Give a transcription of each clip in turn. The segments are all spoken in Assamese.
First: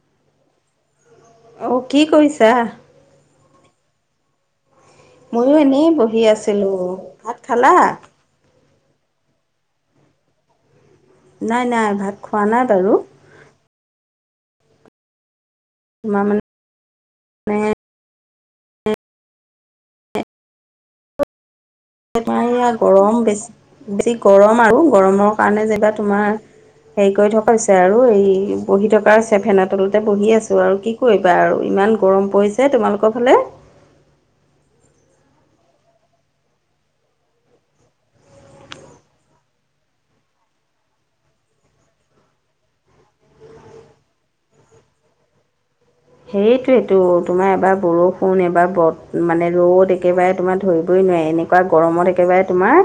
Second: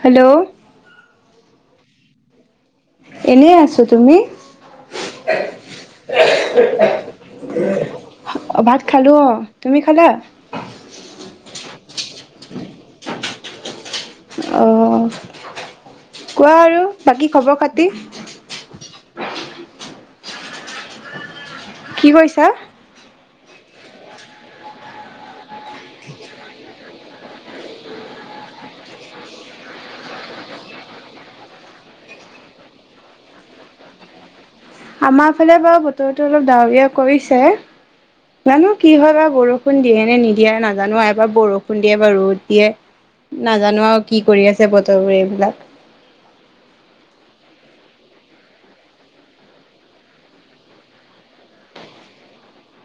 হেল্ল'। অ' কি কৰিছা? এনেই আছোঁ, তুমি? মইো এনেই বহি আছিলো, ভাত খালা? ভাত খালো, অ' তুমি খালা? নাই নাই ভাত খোৱা নাই বাৰু। অ' তোমাৰ মানে কোৱা আৰু, বাকী খবৰ খাতি। কি তোমাৰ কৈছা। ইয়া গৰম বেছি বেছি গৰম আৰু গৰমৰ কাৰণে যেনিবা তোমাৰ হেৰি কৰি থকা হৈছে আৰু এই বহি থকা হৈছে ফেনৰ তলতে বহি আছো আৰু কি কি কৰিবা আৰু ইমান গৰম পৰিছে তোমালোকৰ ফালে আমাৰ ফালে বাৰু বতৰতো অলপ ডাৱৰীয়া কৰিছে জানো কি হয় বা বৰষুণ দিয়ে নে নিদিয়ে নাজানো এবাৰ বৰষুণ দিয়ে এবা ৰ'দ দিয়ে নাজানো আৰু কি কৰি আছে বতৰবোৰ এইবিলাক সেইটোৱেটো তোমাৰ এবাৰ বৰষুণ এবাৰ বত মানে ৰ'দ একেবাৰে তোমাৰ ধৰিবই নোৱাৰে এনেক কুৱা গৰমত একেবাৰে তোমাৰ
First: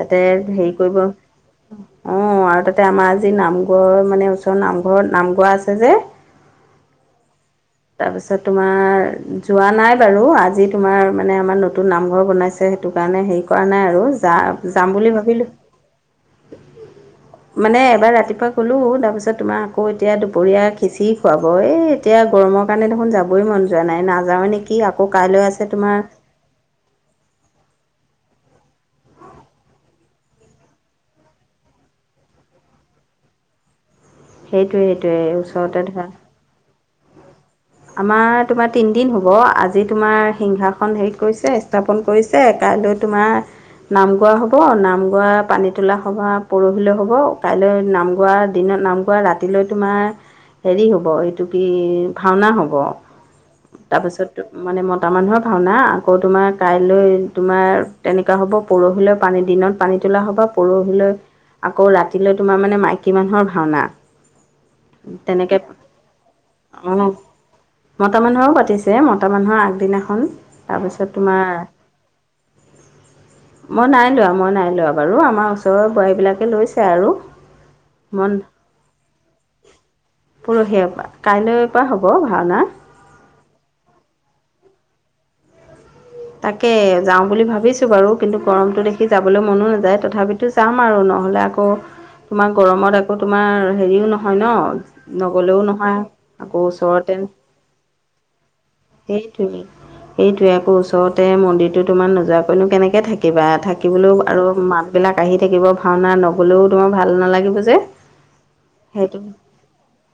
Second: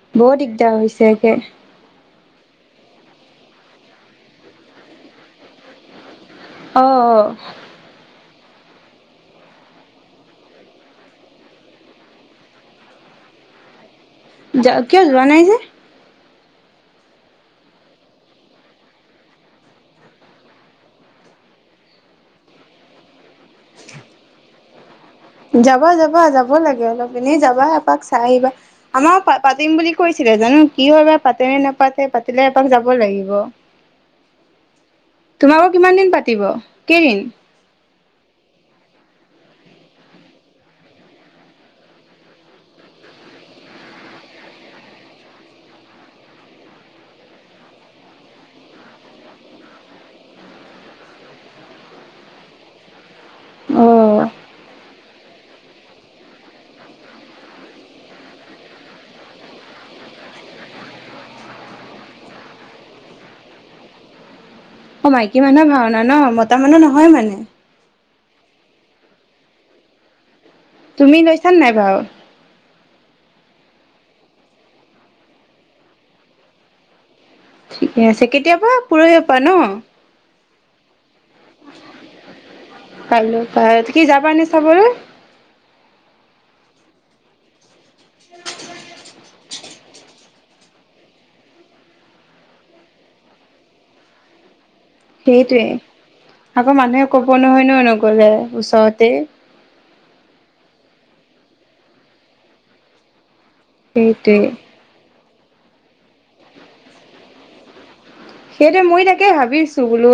তাতে বৰ দিগদাৰ হেৰি কৰিব হৈছে একে অ আৰু তাতে আমাৰ আজি নামঘৰ মানে ওচৰ নামঘৰত নাম গোৱা আছে যে অঁ অ তাৰপিছত তোমাৰ যোৱা নাই বাৰু আজি তোমাৰ মানে আমাৰ নতুন নামঘৰ বনাইছে সেইটো কাৰণে হেৰি কৰা নাই আৰু যা অ যাম কিয় বুলি যোৱা নাই ভাবিলো যে মানে এবাৰ ৰাতিপুৱা গলোঁ তাৰপিছত তোমাৰ আকৌ এতিয়া দুপৰীয়া খিঁচিৰি খুৱাব এই এতিয়া গৰমক কাৰণে দেখোন যাবই মন যোৱা নাই নাযাওঁ নেকি আক যাবা যাবা যাব লাগে অলপ এনেই যাবা এপাক চাই আহিবা আমাৰো পা পাতিম বুলি কৈছিলে জানো কি হয় বা পাতে নে নাপাতে পাতিলে এপাক যাব লাগিব সেইটোৱে সেইটোয়ে তোমালোকৰ ওচৰতে কিমান ধৰা দিন পাতিব কেদিন আমাৰ তোমাৰ তিনদিন হ'ব আজি তোমাৰ সিংহাসন হেৰিত কৰিছে স্থাপন কৰিছে কাইলৈ তোমাৰ নাম গোৱা হ'ব নাম গোৱা পানীতোলা সভা পৰহিলৈ হ'ব কাইলৈ নাম গোৱা দিনত নাম কোৱা ৰাতিলৈ তোমাৰ হেৰি হ'ব এইটো কি ভা ভাওনা হ'ব অ তাপাছত মানে মতা মানুহৰ ভাওনা আকৌ তোমাৰ কাইলৈ তোমাৰ তেনেকুৱা হ'ব পৰহিলৈ পানী দিনত পানী তোলা হ'ব পৰহিলৈ আকৌ ৰাতিলৈ তোমাৰ মানে মাইকী মানুহৰ ভাওনা অ মাইকী তেনেকৈ মানুহৰ ভাওনা ন মতা মানুহ নহয় অঁ মানে মতা মানুহৰো পাতিছে মতা মানুহৰ আগদিনাখন তাৰপিছত তুমি লৈছা তোমাৰ [unintelligible] নাই ভাও মই নাই লোৱা মই নাই লোৱা বাৰু আমাৰ ওচৰৰ বোৱাৰী বিলাকে লৈছে আৰু ঠিকে আছে মন কেতিয়াবা পৰহিৰ পৰা ন পৰহিয়েৰ পৰা কাইলৈৰ পৰা হব ভাও না কাইলৈ পা এতা কি যাবা নে চাবলৈ তাকে যাওঁ বুলি ভাবিছো বাৰু কিন্তু গৰমটো দেখি যাবলৈ মনো নাযায় তথাপিতো যাম আৰু নহ'লে আকৌ তোমাৰ গৰমত আকৌ তোমাৰ হেৰিও নহয় ন নগলেও সেইটোৱে নহয় আকৌ মানুহে ওচৰতে কব নহয় ন নগলে ওচৰতে সেইটো সেটোৱেই আকৌ ওচৰতে মন্দিৰতো তোমাৰ নোযোৱাকৈনো কেনেকে থাকিবা থাক থাকিবলৌ আৰু সেইটোৱে মাত বিলাক আহি থাকিব ভাওনা নগলেও তোমাৰ ভাল নালাগিব যে সেইটোৱে মই সেইটো তাকে ভাবিছো বোলো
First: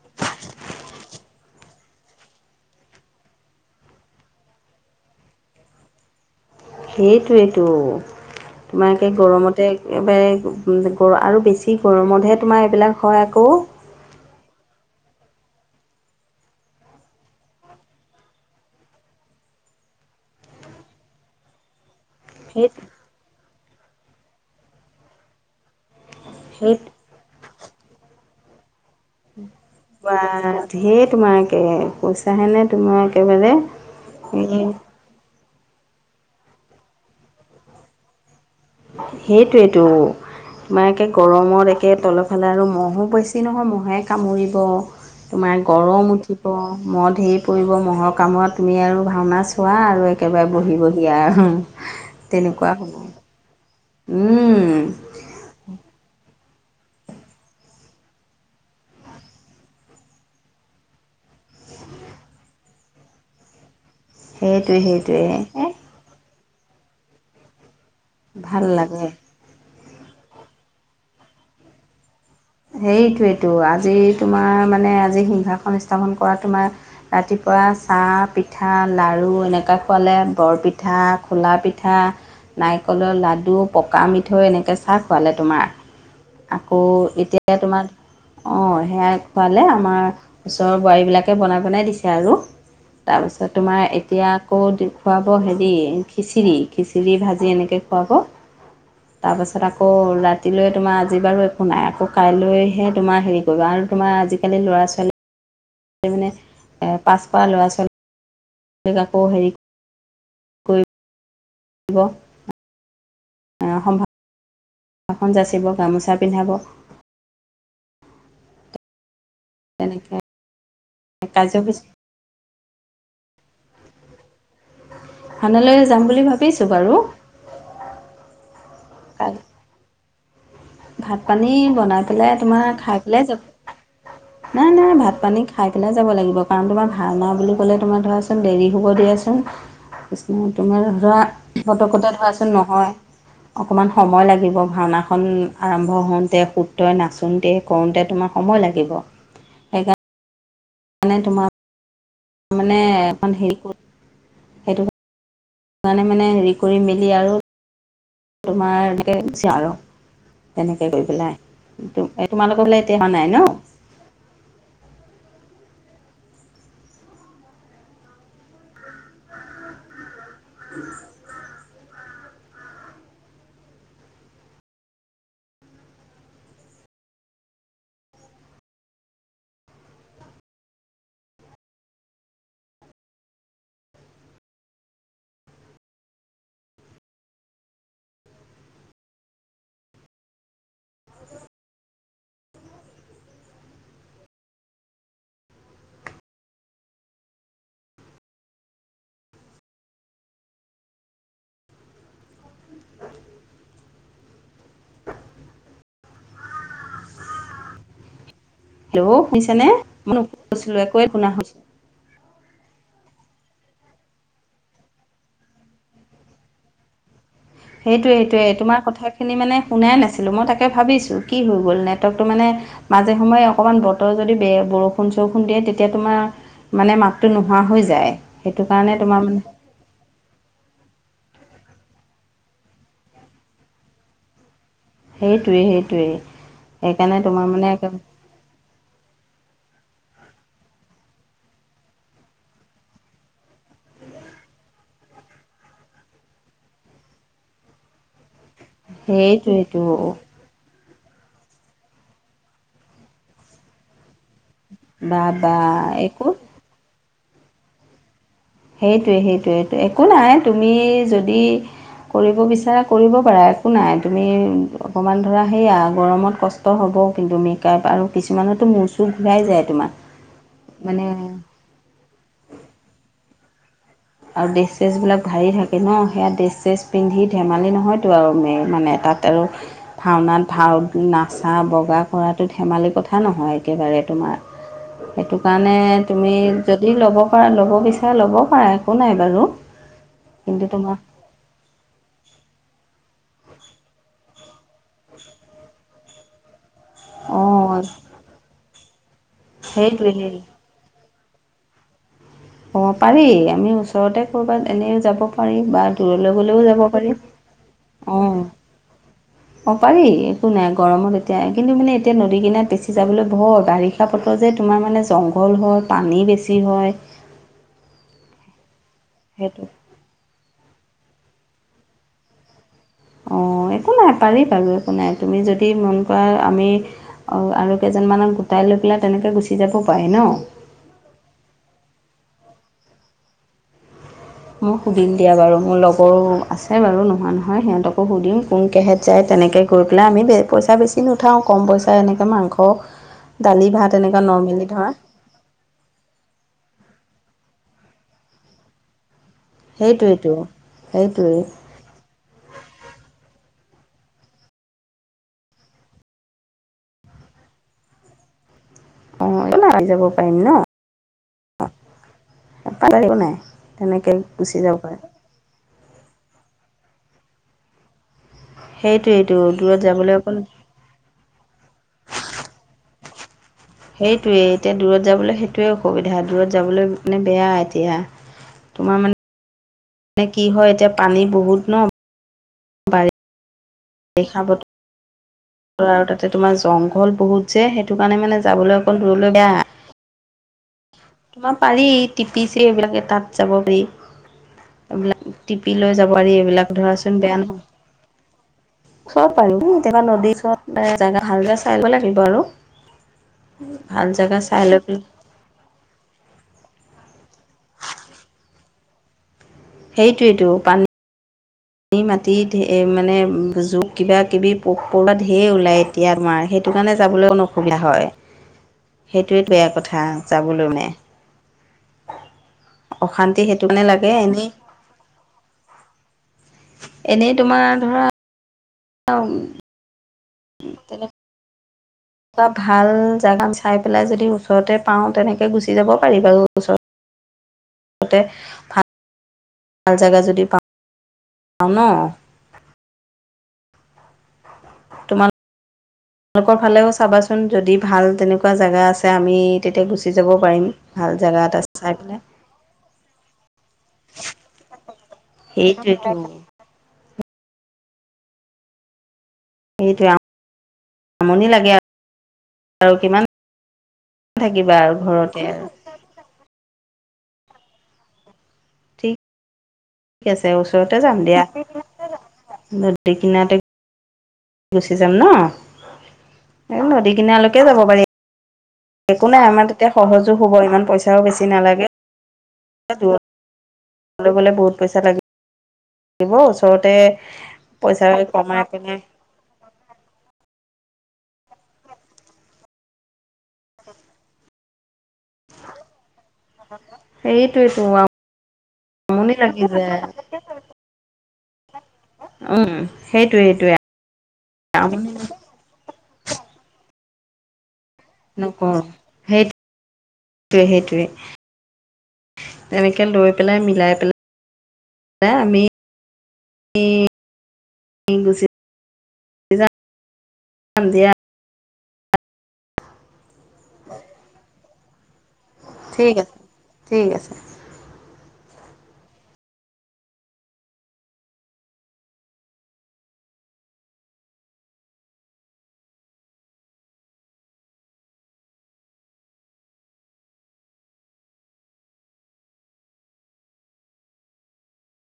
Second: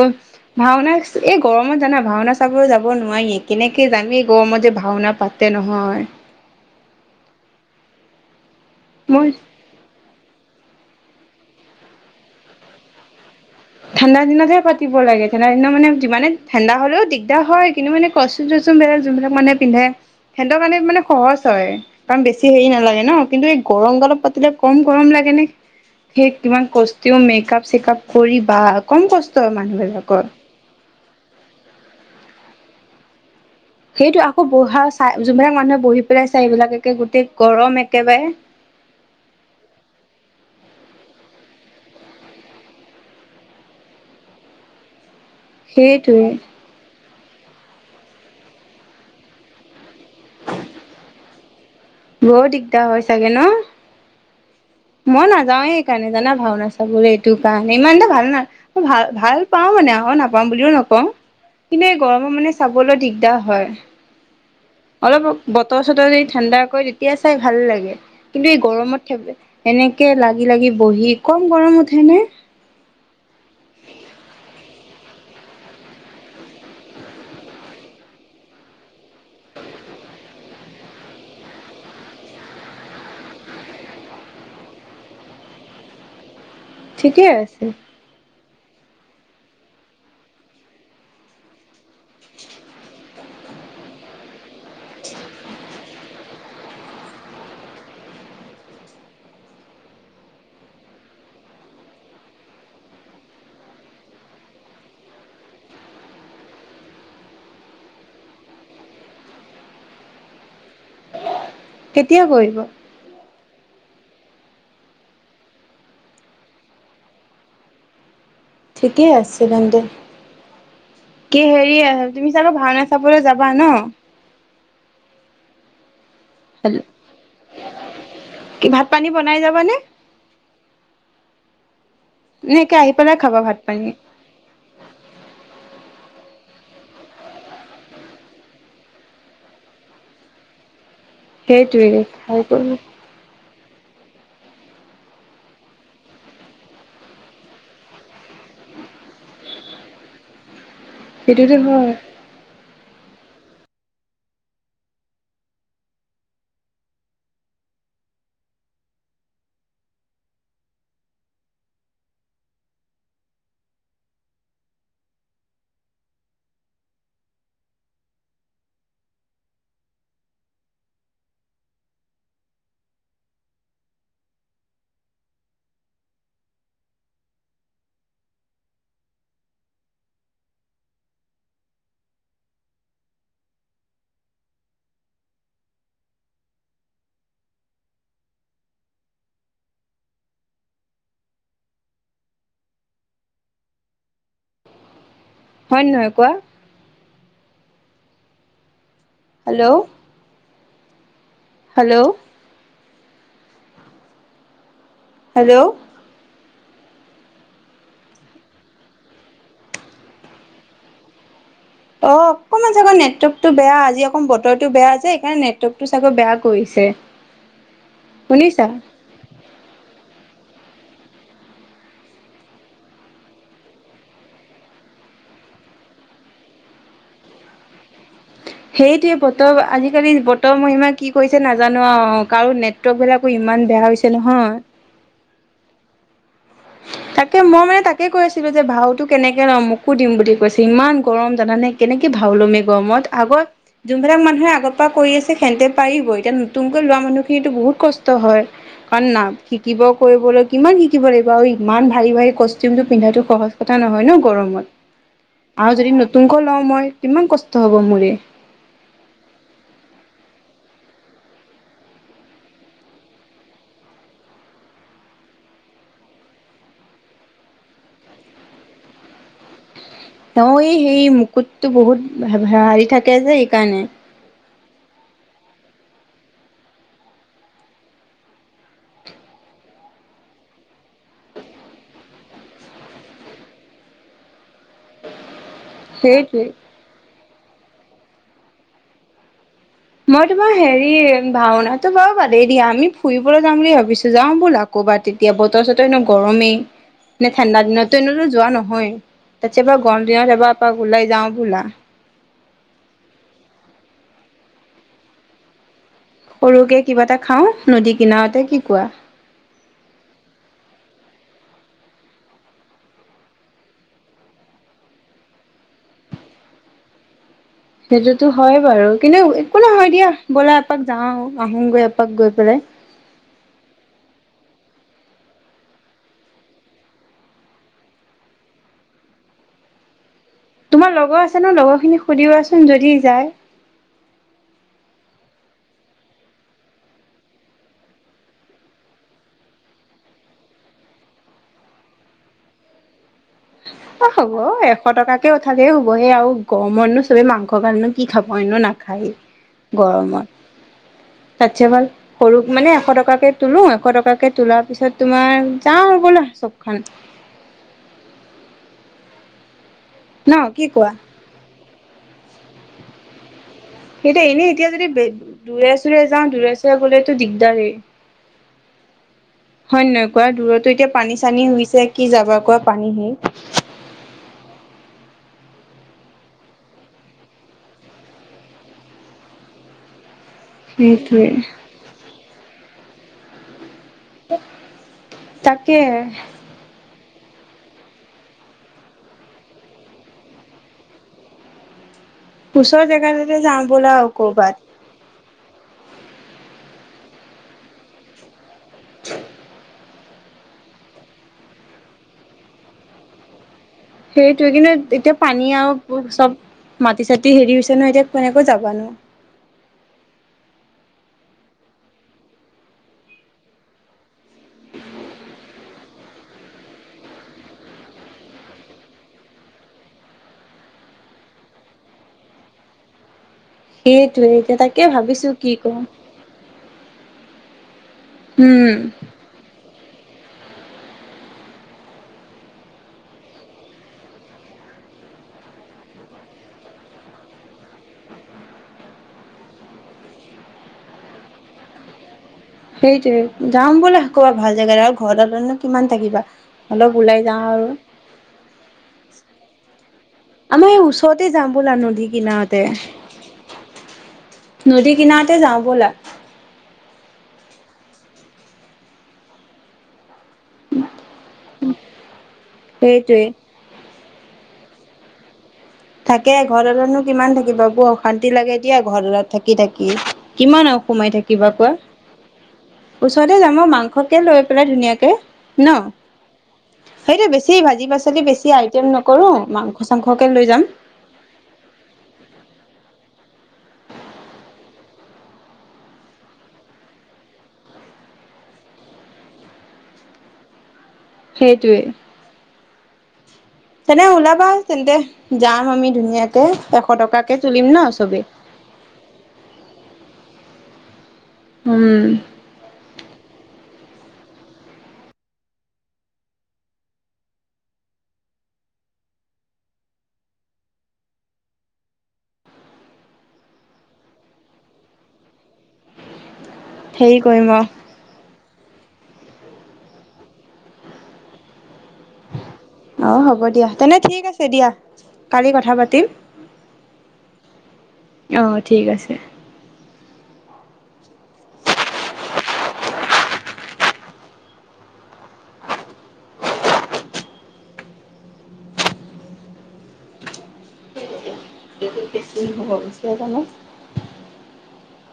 ভাওনা এই গৰমত জানা ভাওনা চাব যাব নোৱাৰি কেনেকে যামি গৰমত যে ভাওনা পাত তে নহয় সেইটোৱেইটো তোমা-কে মই গৰমতে বেৰেক গ আৰু বেছি গৰমতহে তোমাৰ এইবিলাক হয় আকৌ ঠাণ্ডা দিনতহে পাতিব লাগে ঠণ্ডা দিনত মানে যিমানে ঠাণ্ডা হ'লেও দিগদাৰ হয় কিন্তু মানে কচটিউম চচটিউম বিলাক যোনবিলাক মানুহ পিন্ধে সিহঁতৰ কাৰণে মানে সহজ হয় কাৰণ বেছি সেই হেৰি নেলাগে ন, কিন্তু এই গৰম গলপ পাতিলে কম গৰম লাগে নে সেই কিমান কষ্ট তেওঁ মেকআপ চেকআপ কৰি বা কষ্ট হয় বা মানুহবিলাকৰ ধেৰ তোমাৰ একে পইচাহে নে তোমাৰ একেবাৰে। সেইটোৱে আকৌ এই বহা চাই যোনবিলাক মানুহে বহি পেলাই চাই সেইবিলাক একে গোটেই গৰম একেবাৰে। সেইটোৱেইটো। মানে একে গৰমত একে তলৰফালে আৰু মহো বেছি নহয় মহে কামুৰিব। তোমাৰ গৰম সেইটোৱে উঠিব মহ ধেই পৰিব মহ'ৰ কামোৰত তুমি আৰু ভাওনা চোৱা আৰু একেবাৰে বহি বহি আৰু। বৰ তেনেকুৱা দিগদাৰ হ'ব হয় চাগে ন? উম। মই নাযাওঁয়ে সেইকাৰণে জানা ভাওনা চাবলে এইটো কাৰণে, ইমান এটা ভাল না ভাল ভাল পাওঁ মানে আক নাপাওঁ বুলিও নকওঁ। কিন্তু এই গৰমত মানে চাবলৈ দিগদাৰ হয়। সেইটোৱেহে অলপ বতৰ চতৰ যদি ঠাণ্ডা কৰে তেতিয়া চাই ভাল লাগে, কিন্তু এই ভাল লাগে গৰমত থ- এনেকে লাগি লাগি বহি কম গৰম উঠে নে! সেইটোৱেইটো আজি তোমাৰ মানে আজি হিংসাসন স্থাপন কৰা তোমাৰ ৰাতিপুৱা চাহ, পিঠা, লাডু এনেকুৱা খোৱালে বৰপিঠা, খোলা পিঠা নাৰিকলৰ লাডু পকা মিঠৈ এনেকে চাহ খোৱালে তোমাৰ। আকৌ ঠিকেই এতিয়া আছে তোমাৰ অ সেয়াই খোৱালে আমাৰ ওচৰৰ বোৱাৰীবিলাকে বনাই বনাই দিছে আৰু। তাৰপিছত তোমাৰ এতিয়া আকৌ দে খুৱাব হেৰি খিচিৰি, খিচিৰি ভাজি এনেকে খুৱাব তাৰপাছত আকৌ ৰাতিলৈ তোমাৰ আজি বাৰু একো নাই আকৌ কাইলৈহে তোমাৰ হেৰি কৰিব, আৰু তোমাৰ আজিকালি ল'ৰা ছোৱালী মানে এ পাছ কৰা ল'ৰা ছোৱালী লীক আকৌ হেৰি কৰি কেতিয়া কৰিব? এ সম্ভৱ আখন যাচিব গামোচা পিন্ধাব। [unintelligible] ঠিকেই আছে তেন্তে, তেনেকৈ কি হেৰি কাৰ্যসূচী তুমি চাগৈ ভাওনা চাবলে যাবা ন? ভাওনালে যাম বুলি ভাবিছো বাৰু। কি ভাত পানী বনাই যাবানে? ভাত পানী বনাই পেলাই তোমাৰ খাই পেলাই যাব তাকে নাই নাই ভাত পানী খাই পেলাই যাব লাগিব, কাৰণ তোমাৰ ভাওনা বুলি ক'লে তোমাৰ ধৰাচোন দেৰি হ'ব দিয়াচোন। তোমাৰ ধৰা সেইটোৱে ফতকতে খাই ধৰাচোন কৰি নহয়। অকণমান সময় লাগিব ভাওনাখন আৰম্ভ হওঁতে সূত্ৰই নাচোঁতে। কৰোঁতে তোমাৰ সময় লাগিব, সেইকাৰণে তোমাৰ সেইটোতো হয়। মানে এখন শিল্প সেইকাৰণে মানে হেৰি কৰি মেলি আৰু তোমাৰ এনেকে [unintelligible] আৰু। এনেকে কৰি পেলাই তোমালোকৰ হলে এতিয়া হোৱা নাই ন। [unintelligible] হয় নে নহয় কোৱা। হেল্ল' হেল্ল' হেল্ল' হেল্ল' শুনিছা নে মই ন কৈছিলো একোৱে শুনা হৈছ অ অকনমান চাগে নেটৱৰ্কতটো বেয়া আজি অকণ বতৰটো বেয়া আছে সেইকাৰণে নেটৱৰ্কটো চাগৈ বেয়া কৰিছে। সেইটোয়ে সেইটোয়ে শুনিছা তোমাৰ কথাইত খিনি মানে শুনাই নাছিলোঁ মই তাকে ভাবিছোঁ কি হৈ গ'ল নেটৱৰ্কটো মানে মাজে সময়ে অকমান বতৰ যদি বে বৰষুণ চৰষুণ দিয়ে তেতিয়া তোমাৰ মানে মাতটো নোহোৱা হৈ যায়। সেইটো কাৰণে সেইটোৱে তোমাৰ মানে পতৰ আজিকালি বত ত মহিমা কি কৰিছে নাজানো আও কাৰো নেটৱৰ্ক বিলাকো ইমান বেয়া হৈছে নহয়। সেইটোৱেই সেইটোৱেই। সেইকাৰণে তাকে তোমাৰ মই মানে একে তাকে কৈ আছো। ছিলো যে ভাওটো কেনেকে লম মোকো দিম বুলি কৈছে ইমান গৰম জানানে কেনেকে ভাও ল'ম এই গৰমত আগৰ যোনবিলাক মানুহে আগৰ পা কৰি আছে খেন্তে পাৰিব এতিয়া নতুনকৈ লোৱা মানুহ খিনিতো বহুত কচ ষ্ট হয় কাৰণ না সেইটোৱেইটো শিকিব কৰিবলৈ কিমান শিকিব লাগিব। বাৰু ইমান ভাৰী ভাৰী কষ্টিউমটো পিন্ধাটো সহজ কথা নহয় ন গৰমত। বা বা আৰু যদি একো নতুনকৈ লওঁ মই কিমান কষ্ট হব মোৰে। সেইটোৱে সেইটোৱে সেইটোৱেএকো নাই তুমি যদি কৰিব বিচাৰা কৰিব পাৰা একো নাই তুমি অকমান ধৰা সেয়া গৰমত কচ অ হ'ব কিন্তু মেকআপ আৰু কিছুমানতো মোৰচু ঘূৰাই যায় তোমাৰ তেওঁ এই সেই মানে মুকুটটো বহুত হাৰি থাকে আছে এইকাৰণে। আৰু ড্ৰেচেছেছবিলাক ভাৰি থাকে ন সেয়া ড্ৰেচ চেছ পিন্ধি ধেমালি নহয়তো আৰু মে মানে তাতেও ভাওনাত ভাও নাচা বগা কৰাটো ধেমালি কথা নহয় একেবাৰে তোমাৰ। [unintelligible] সেইটো কাৰণে তুমি সেইটোৱে যদি ল'ব পাৰা ল'ব বিচাৰা ল'ব পাৰা একো নাই বাৰু। মই তোমা কিন্তু হেৰি তোমাৰ ভাওনাতো বাৰু বাদেই দিয়া আমি ফুৰিবলৈ যাম বুলি ভাবিছো যাওঁ ব'লা কবাত তেতিয়া বত তছত এনেও গৰমেই। নে ঠাণ্ডা অঁ দিনতো এনেতো যোৱা নহয় তাছ এবাৰ গৰম সেইটোৱে দিনত এবাৰ এপাক ওলাই যাওঁ বলা। অ পাৰি আমি ওচৰতে ক'ৰবাত এনে যাব পাৰি বা দূৰলে গ'লেও সৰুকে যাব কিবা পাৰি এটা খাওঁ নদী কিনাৰতে অঁহ'। কি কোৱা অঁ পাৰি একো নাই গৰমত এতিয়া কিন্তু মানে এতিয়া নদী কিনাত বেচি যাবলে ভয় বাৰিষ ষাপত যে তোমাৰ মানে জংঘল হয় পানী বেছি হয় সেইটোতো হয় বাৰু কিন্তু একো সেইটো নহয় দিয়া ব'লা এপাক যাওঁ আহোঁগৈ এপাক গৈ পেলাই। অঁ একো নাই পাৰি বাৰু একো নাই তুমি যদি মন কৰা আমি অ আৰু কেইজনমানক গোটাই লৈ পেলাই তেনেকৈ গুচি যাব পাৰি ন। তোমাৰ লগৰ আছে ন লগৰখিনিক সুধিবাচোন যদি যায়। অঁ সুদিম দিয়া বাৰু মোৰ লগৰো আছে বাৰু নহোৱা নহয় সিহঁতকো সুধিম কোনকেহেঁত- যায় তেনেকে কৰি পেলাই আমি পইচা বেছি নোথাওঁ কম পইচাই এনেকে মাংখ দালি ভাত অ এনেকৈ হ'ব নৰ্মেলি এশ ধৰা টকাত কে ওঠালেও হ'বহে আৰু গৰমতনো চবে মাংস গালনো কি খাব এনো নাখায়ে। সেইটোৱেইটো গৰমত, সেইটোৱেই তাত চে ভাল। সৰুক মানে এশ টকাকে তোলো এশ টকাকে তোলাৰ পিছত তোমাৰ যাওঁ ব'লা চব খন। অ একো নাই আমি যাব পাৰিম ন, কি কোৱা কাল একো নাই। তেনেকৈ সেইটো এনেই গুচি এতিয়া যাব যদি পাৰে দূৰে চোৰে যাওঁ দূৰে চোৰে গ'লেতো দিগদাৰেই। সেইটোৱেইটো দূৰত হয় নহয় যাবলৈ ক অকণ দূৰতো এতিয়া- পানী চানীই হৈছে কি যাব কোৱা পানী সেই। সেইটোৱে এতিয়া দূৰত যাবলৈ সেইটোৱে অসুবিধা দূৰত যাবলৈ মানে বেয়া এতিয়া। তোমাৰ মানে মানে কি হয় এতিয়া পানী সেইটোৱে বহুত- বাৰি বাৰিষা বতৰ। তাকে আৰু তাতে তোমাৰ জংঘল বহুত যে সেইটো কাৰণে মানে যাবলৈ অকল দূৰলৈ বেয়া। তোমাৰ পাৰি টিপিছে ওচৰ এইবিলাকে তাত জেগাতে যাব যাওঁ পাৰি। ব'লা আৰু কৰ'বাত এইবিলাক টিপি লৈ যাব আৰুি এইবিলাক ধৰাচোন বেয়া ন চব পাৰি। কেতিয়াবা নদীৰ চত জাগা ভালক চাই লব লাগিব আৰু। ভাল জেগা সেইটোৱে চাই লৈ কিন্তু পেলাই এতিয়া পানী আৰু চব মাটি চাটি হেৰি হৈছে নহয়, এতিয়া কেনেকৈ যাবানো? সেইটোৱে টো পানী। পানী মাটি ঢেৰ মানে জোক কিবা কিবি পোক পৰুৱাত ঢেৰ ওলাই। এতিয়া তোমাৰ সেইটো কাৰণে যাবলৈ অকন অসুবিধা হয়। সেইটোৱে বেয়া কথা যাবলৈ মানে, অশান্তি সেই- সেইটোৱে এতিয়া তাকে ভাবিছো কি কৰোঁ। এনেই তোমাৰ ধৰা। উম। [unintelligible] কি তেলে? এটা ভাল জোগা চাই পেলাই যদি ওচৰতে পাওঁ তেনেকে গুচি যাব পাৰি বাৰু ওচৰত। মুঠতে ভাত। ভাল জেগা যদি পাওঁ। পাওঁ ন। সেইটোৱে যাম বলা কবাত ভাল জেগা আৰু ঘৰতনো কিমান থাকিবা। আপালোকৰ ফালেও অলপ ওলাই যাওঁ চাবাচোন আৰু যদি ভাল তেনেকুৱা জেগা আছে আমি তেতিয়া গুচি যাব আমাৰ পাৰিম। এই ভাল ওচৰতে জেগা যাওঁ এটা ব'লা চাই নদী পেলাই কিনাৰতে। [inaudible] নদী কিনাৰতে যাওঁ ব'লা। সেইটোৱেতো সেইটোৱে, আমনি লাগে আৰু, আৰু সেইটোৱে। কিমান- থাকিবা আৰু ঘৰতে আৰু। তাকে ঘৰতে নো কিমান থাকিব ক। অশান্তি লাগে দিয়া ঠিক ঘৰত থাকি থাকি আছে কিমান আৰু ওচৰতে সোমাই যাম দিয়া থাকিবা কোৱা। নদী ওচৰতে কিনাৰতে যাম ঐ মাংসকে লৈ। কৰা গুচি ধুনিয়াকে, যাম ন এই নদী সেইটো বেছি কিনাৰলৈকে যাব ভাজি পাৰি পাচলি বেছি আৰু। টিম নকৰোঁ মাংস চাংসকৈ লৈ যাম। তাও বেছি নালাগে। লগত লগৰ গ'লে বহুত পইচা লাগে। দিব ওচৰতে পইচা কমাই পিনি। সেইটোৱে। তেনে ওলাবা তেন্তে। যাম আমি ধুনীয়াকে এশ টকাকে তুলিম ন সেইটোৱেতো চবেই। আমনি লাগি যায়। উম। ওম সেইটোৱে সেইটোৱে। নকৰ, সেই সেইটোৱে সেইটোৱে। তেনেকে লৈ পেলাই মিলাই পেলাই আমি - হেৰি কৰিম অ। [unintelligible] [unintelligible] অ হ'ব দিয়া, তেনে ঠিক আছে দিয়া, কালি কথা পাতিম। ঠিক আছে ঠিক আছে অ ঠিক আছে। বেছি হ'ব গুচি আহ জানো।